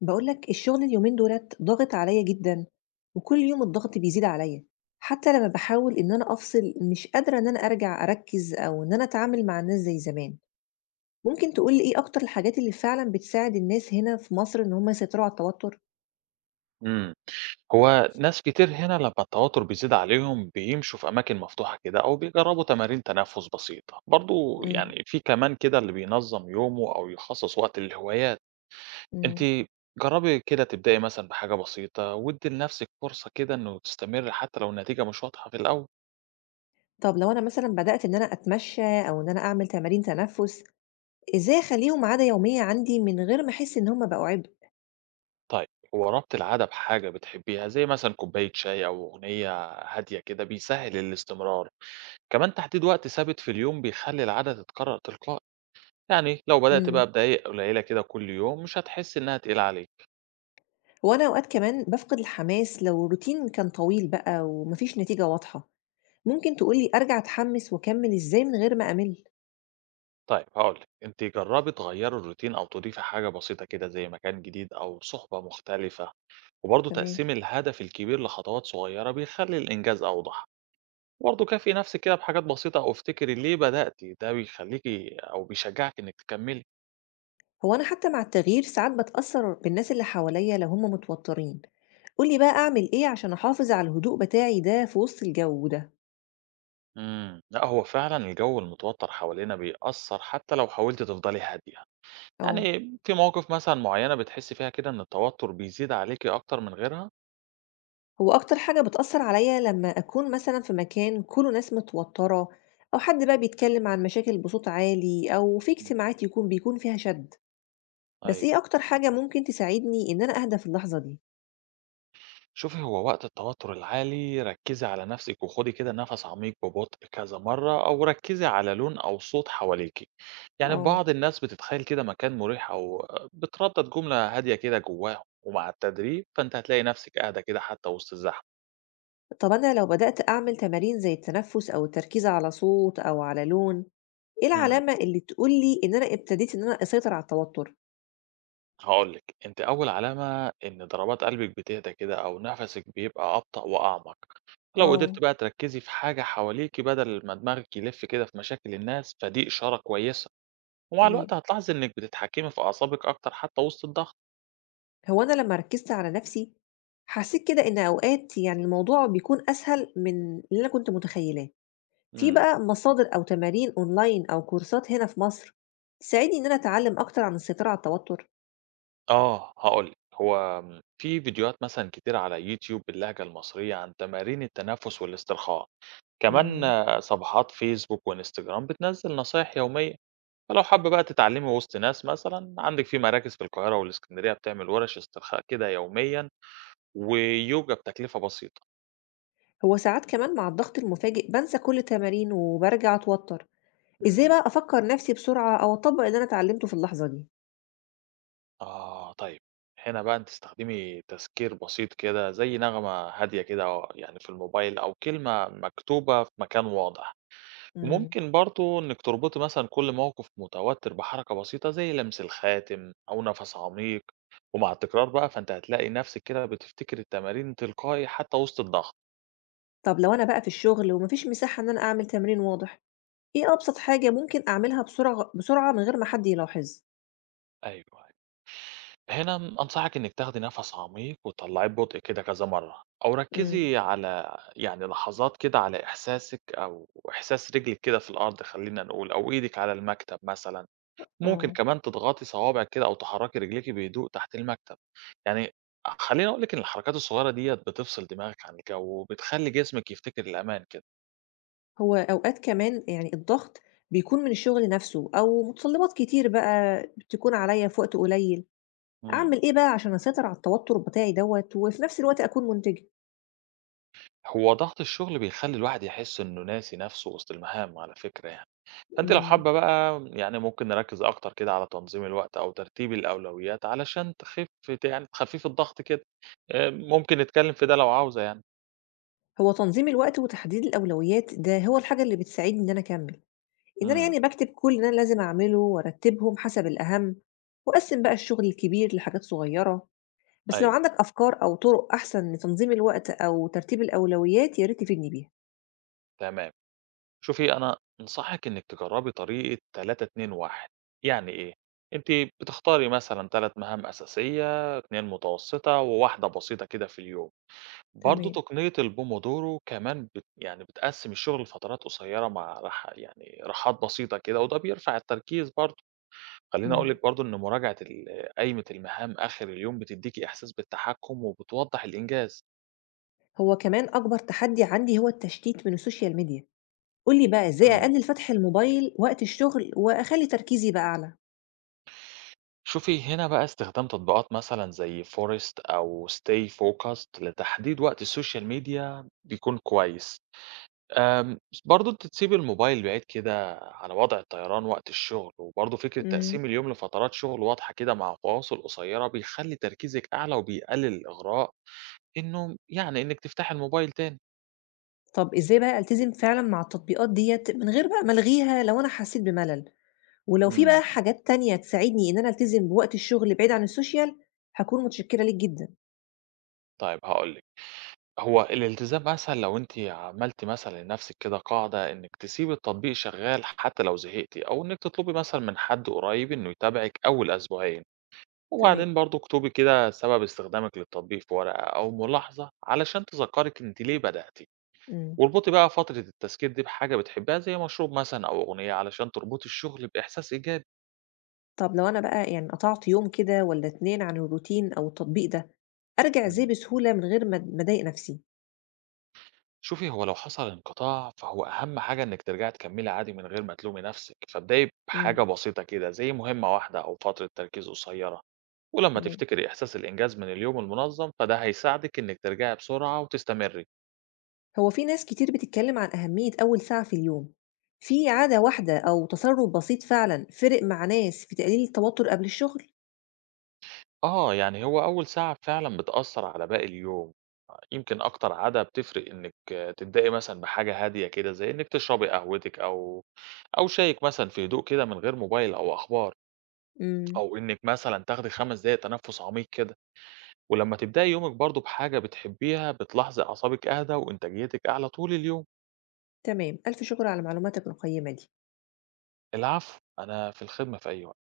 بقولك الشغل اليومين دولت ضاغط عليا جدا، وكل يوم الضغط بيزيد عليا. حتى لما بحاول ان انا افصل مش قادرة ان انا ارجع اركز او ان انا اتعامل مع الناس زي زمان. ممكن تقولي ايه اكتر الحاجات اللي فعلا بتساعد الناس هنا في مصر ان هم يسيطروا على التوتر؟ إمم. هو ناس كتير هنا لمّا التوتر بيزيد عليهم بيمشوا في أماكن مفتوحة كده أو بيجرّبوا تمارين تنفُّس بسيطة، برضه مم. يعني في كمان كده اللي بينظّم يومه أو يخصّص وقت للهوايات، أنتِ مم. جرّبي كده تبدئي مثلًا بحاجة بسيطة وادّي لنَفْسِك فرصة كده إنه تستمري حتى لو النتيجة مش واضحة في الأول. طب لو انا مثلا بدأت ان انا اتمشى او ان انا اعمل تمارين تنفس، ازاي اخليهم عادة يومية عندي من غير ما احس ان هم بقوا عبء؟ طيب هو ربط العادة بحاجة بتحبيها زي مثلًا كوباية شاي أو أغنية هادية كده بيسهّل الاستمرار، كمان تحديد وقت ثابت في اليوم بيخلّي العادة تتكرّر تلقائي. يعني لو بدأت بقى مم. بدقايق قليلة كده كل يوم مش هتحس إنها تقيلة عليك. وانا اوقات كمان بفقد الحماس لو الروتين كان طويل بقى ومفيش نتيجة واضحة. ممكن تقول لي أرجع أتحمّس وأكمّل إزاي من غير ما أمِل؟ طيب هقولك أنت جربي تغيري الروتين أو تضيفي حاجة بسيطة كده زي مكان جديد أو صحبة مختلفة، وبرضه تمام. تقسيم الهدف الكبير لخطوات صغيرة بيخلي الإنجاز أوضح. برضه كافي نفسك كده بحاجات بسيطة أو افتكري ليه بدأتي، ده بيخليكي أو بيشجعك إنك تكملي. هو أنا حتّى مع التغيير ساعات باتأثّر بالناس اللي حواليّا لو هم متوتّرين. قُل لي بقى أعمل إيه عشان أحافظ على الهدوء بتاعي ده في وسط الجَو ده؟ لا، هو فعلا الجو المتوتر حوالينا بيأثر حتى لو حاولت تفضلي هادية. آه. يعني في مواقف مثلا معينة بتحسي فيها كده إن التوتر بيزيد عليكي أكتر من غيرها؟ هو أكتر حاجة بتأثّر عليّا لمّا أكون مثلًا في مكان كُلّه ناس متوتّرة، أو حد بقى بيتكلّم عن مشاكل بصوت عالي، أو في إمم. اجتماعات يكون فيها شَد. بس أيوه. إيه أكتر حاجة ممكن تساعدني إن أنا أهدى في اللحظة دي؟ شوفي، هو وقت التوتر العالي ركّزي على نَفْسِك وخُدي كده نَفَس عميق ببطء كذا مرّة، أو ركّزي على لون أو صوت حواليكِ. يعني آه. بعض الناس بتتخيّل كده مكان مُريح، أو بتردّد جملة هادية كده جواهم، ومع التدريب فأنتِ هتلاقي نَفْسِك أهدى كده حتّى وسط الزحمة. طب أنا لو بدأت أعمل تمارين زي التنفس أو التركيز على صوت أو على لون، إيه إمم. العلامة اللي تقول لي إن أنا ابتديت إن أنا أسيطر على التوتر؟ هاقول لِك، أنتِ أول علامة إن ضربات قلبِك بتهدى كده أو نَفَسِك بيبقى أبطأ وأعمق. لو قدرتِ آه. بقى تركّزي في حاجة حواليكِ بدل ما دماغِك يلِف كده في مشاكل الناس، فدي إشارة كويسة. ومع تمام، الوقت هتلاحظي إنِّك بتتحكمي في أعصابِك أكتر حتى وسط الضغط. هو أنا لما ركزت على نفسي حسيت كده إن أوقات يعني الموضوع بيكون أسهل من اللي أنا كنت متخيلاه. في إمم. بقى مصادر أو تمارين أونلاين أو كورسات هنا في مصر تساعدني إن أنا أتعلم أكتر عن السيطرة على التوتر؟ آه، هاقول لِك، هو في فيديوهات مثلًا كتيرة على يوتيوب باللهجة المصرية عن تمارين التنفس والاسترخاء، كمان مم. صفحات فيسبوك وإنستجرام بتنزّل نصايح يومية، فلو حابة بقى تتعلمي وسط ناس مثلًا، عندِك في مراكز في القاهرة والإسكندرية بتعمل ورش استرخاء كده يوميًا، ويوجا بتكلفة بسيطة. هو ساعات كمان مع الضغط المفاجئ بنسى كل التمارين وبرجع أتوتر. إزاي إمم. بقى أفكّر نَفْسي بسرعة أو أطبّق اللي أنا اتعلّمته في اللحظة دي؟ آه، طيب. هنا بقى أنتِ تستخدمي تذكير بسيط كده، زي نغمة هادية كده، أو يعني في الموبايل، أو كلمة مكتوبة في مكان واضح. إمم. وممكن برضه إنِّك تربطي مثلًا كل موقف متوتر بحركة بسيطة زي لمس الخاتم أو نفس عميق، ومع التكرار بقى فأنتِ هتلاقي نفسِك كده بتفتكري التمارين تلقائي حتى وسط الضغط. طَب لو أنا بقى في الشغل وما فيش مساحة إن أنا أعمل تمرين واضح، إيه أبسط حاجة ممكن أعملها بسرعة من غير ما حد يلاحظ؟ أيوه. هنا أنصحك إنك تاخدي نفس عميق وتطلعيه ببطء كده كذا مرة، أو إمم. ركزي على يعني لحظات كده، على إحساسك أو إحساس رجلك كده في الأرض، خلينا نقول، أو إيدك على المكتب مثلا. ممكن آه. كمان تضغطي صوابعك كده أو تحركي رجليكي بهدوء تحت المكتب. يعني خليني أقول لك إن الحركات الصغيرة ديت بتفصل دماغك عن الجو وبتخلي جسمك يفتكر الأمان كده. هو أوقات كمان يعني الضغط بيكون من الشغل نَفْسه أو متطلّبات كتير بقى بتكون عليّا في وقت قليّل. امم أعمل إيه بقى عشان أسيطر على التوتُّر بتاعي دوّة وفي نَفْس الوقت أكون مُنتِجة؟ هو ضغط الشغل بيخلي الواحد يحس إنه ناسي نفسه وسط المهام، على فكرة يعني. فأنتِ لو إمم. حابة بقى يعني ممكن نركّز أكتر كده على تنظيم الوقت أو ترتيب الأولويات علشان تخِفّ، يعني تخفّفي الضغط كده، ممكن نتكلّم في ده لو عاوزة يعني. هو تنظيم الوقت وتحديد الأولويات ده هو الحاجة اللي بتساعدني إن أنا أكمّل. إن أنا إمم، يعني باكتب كل اللي أنا لازم أعمله وأرتّبهم حسب الأهم وأقسّم بقى الشغل الكبير لحاجات صغيرة، بس لو أيوه، عندك أفكار أو طُرق أحسن لتنظيم الوقت أو ترتيب الأولويات يا ريت تفيدني بيها. تمام. شوفي، أنا أنصحِك إنِّك تجرّبي طريقة 3، 2، 1. يعني إيه؟ أنتِ بتختاري مثلًا 3 مهام أساسية، 2 متوسّطة، و1 بسيطة كده في اليوم. برضه تمام. تقنية الPomodoro كمان يعني بتقسّم الشغل لفترات قصيّرة مع راحة، يعني راحات بسيطة كده، وده بيرفع التركيز برضه. خلّيني أقول إمم. لِك برضه إن مراجعة قايمة المهام آخر اليوم بتدّيكِ إحساس بالتحكُّم وبتوضّح الإنجاز. هو كمان أكبر تحدي عندي هو التشتيت من السوشيال ميديا، قُل لي بقى إزاي إمم. أقلِّل فتح الموبايل وقت الشغل وأخلّي تركيزي بقى أعلى؟ شوفي، هنا بقى استخدام تطبيقات مثلًا زي Forest أو Stay Focused لتحديد وقت السوشيال ميديا بيكون كويس. آمم، برضه أنتِ تسيبي الموبايل بعيد كده على وضع الطيران وقت الشغل، وبرضه فكرة إمم. تقسيم اليوم لفترات شغل واضحة كده مع فواصل قصيرة بيخلّي تركيزِك أعلى وبيقلل الإغراء إنه يعني إنِّك تفتحي الموبايل تاني. طَب إزاي بقى ألتزم فعلًا مع التطبيقات ديّة من غير بقى ما ألغيها لو أنا حسّيت بملل؟ ولو في إمم. بقى حاجات تانية تساعدني إن أنا ألتزم بوقت الشغل بعيد عن السوشيال، هاكون متشكرة ليك جدًا. طيب هاقول لِك، هو الالتزام أسهل لو أنتِ عملتِ مثلًا لنفسِك كده قاعدة إنِّك تسيبي التطبيق شغال حتى لو زهقتِ، أو إنِّك تطلبي مثلًا من حد قريب إنه يتابعِك أول أسبوعين، تمام. وبعدين برضه اكتبي كده سبب استخدامِك للتطبيق في ورقة أو ملاحظة علشان تذكّرِك أنتِ ليه بدأتِ، إمم. واربطي بقى فترة التذكير دي بحاجة بتحبيها زي مشروب مثلًا أو أغنية علشان تربطي الشغل بإحساس إيجابي. طب لو أنا بقى يعني قطعت يوم كده والّا 2 عن الروتين أو التطبيق ده، أرجع إزاي إمم. بسهولة من غير ما أضايق نفسي؟ شوفي، هو لو حصل انقطاع، فهو أهم حاجة إنِّك ترجعي تكمّلي عادي من غير ما تلومي نَفْسِك، فابدئي بحاجة إمم، بسيطة كده، زي مهمة واحدة أو فترة تركيز قصيّرة، ولمّا تمام. تفتكري إحساس الإنجاز من اليوم المنظّم، فده هيساعدِك إنِّك ترجعي بسرعة وتستمري. هو في ناس كتير بتتكلم عن أهمية أول ساعة في اليوم، في عادة واحدة أو تصرُّف بسيط فعلًا فرق مع ناس في تقليل التوتر قبل الشغل؟ آه، يعني هو أول ساعة فعلًا بتأثّر على باقي اليوم، يمكن أكتر عادة بتفرق إنِّك تبدئي مثلًا بحاجة هادية كده، زي إنِّك تشربي قهوتِك، أو شايك مثلًا في هدوء كده من غير موبايل أو أخبار، إمم. أو إنِّك مثلًا تاخدي 5 دقايق تنفُّس عميق كده. ولمّا تبدئي يومِك برضه بحاجة بتحبيها، بتلاحظي أعصابِك أهدى وإنتاجيتِك أعلى طول اليوم. تمام، ألف شكر على معلوماتك القيّمة دي. العفو، أنا في الخدمة في أي وقت.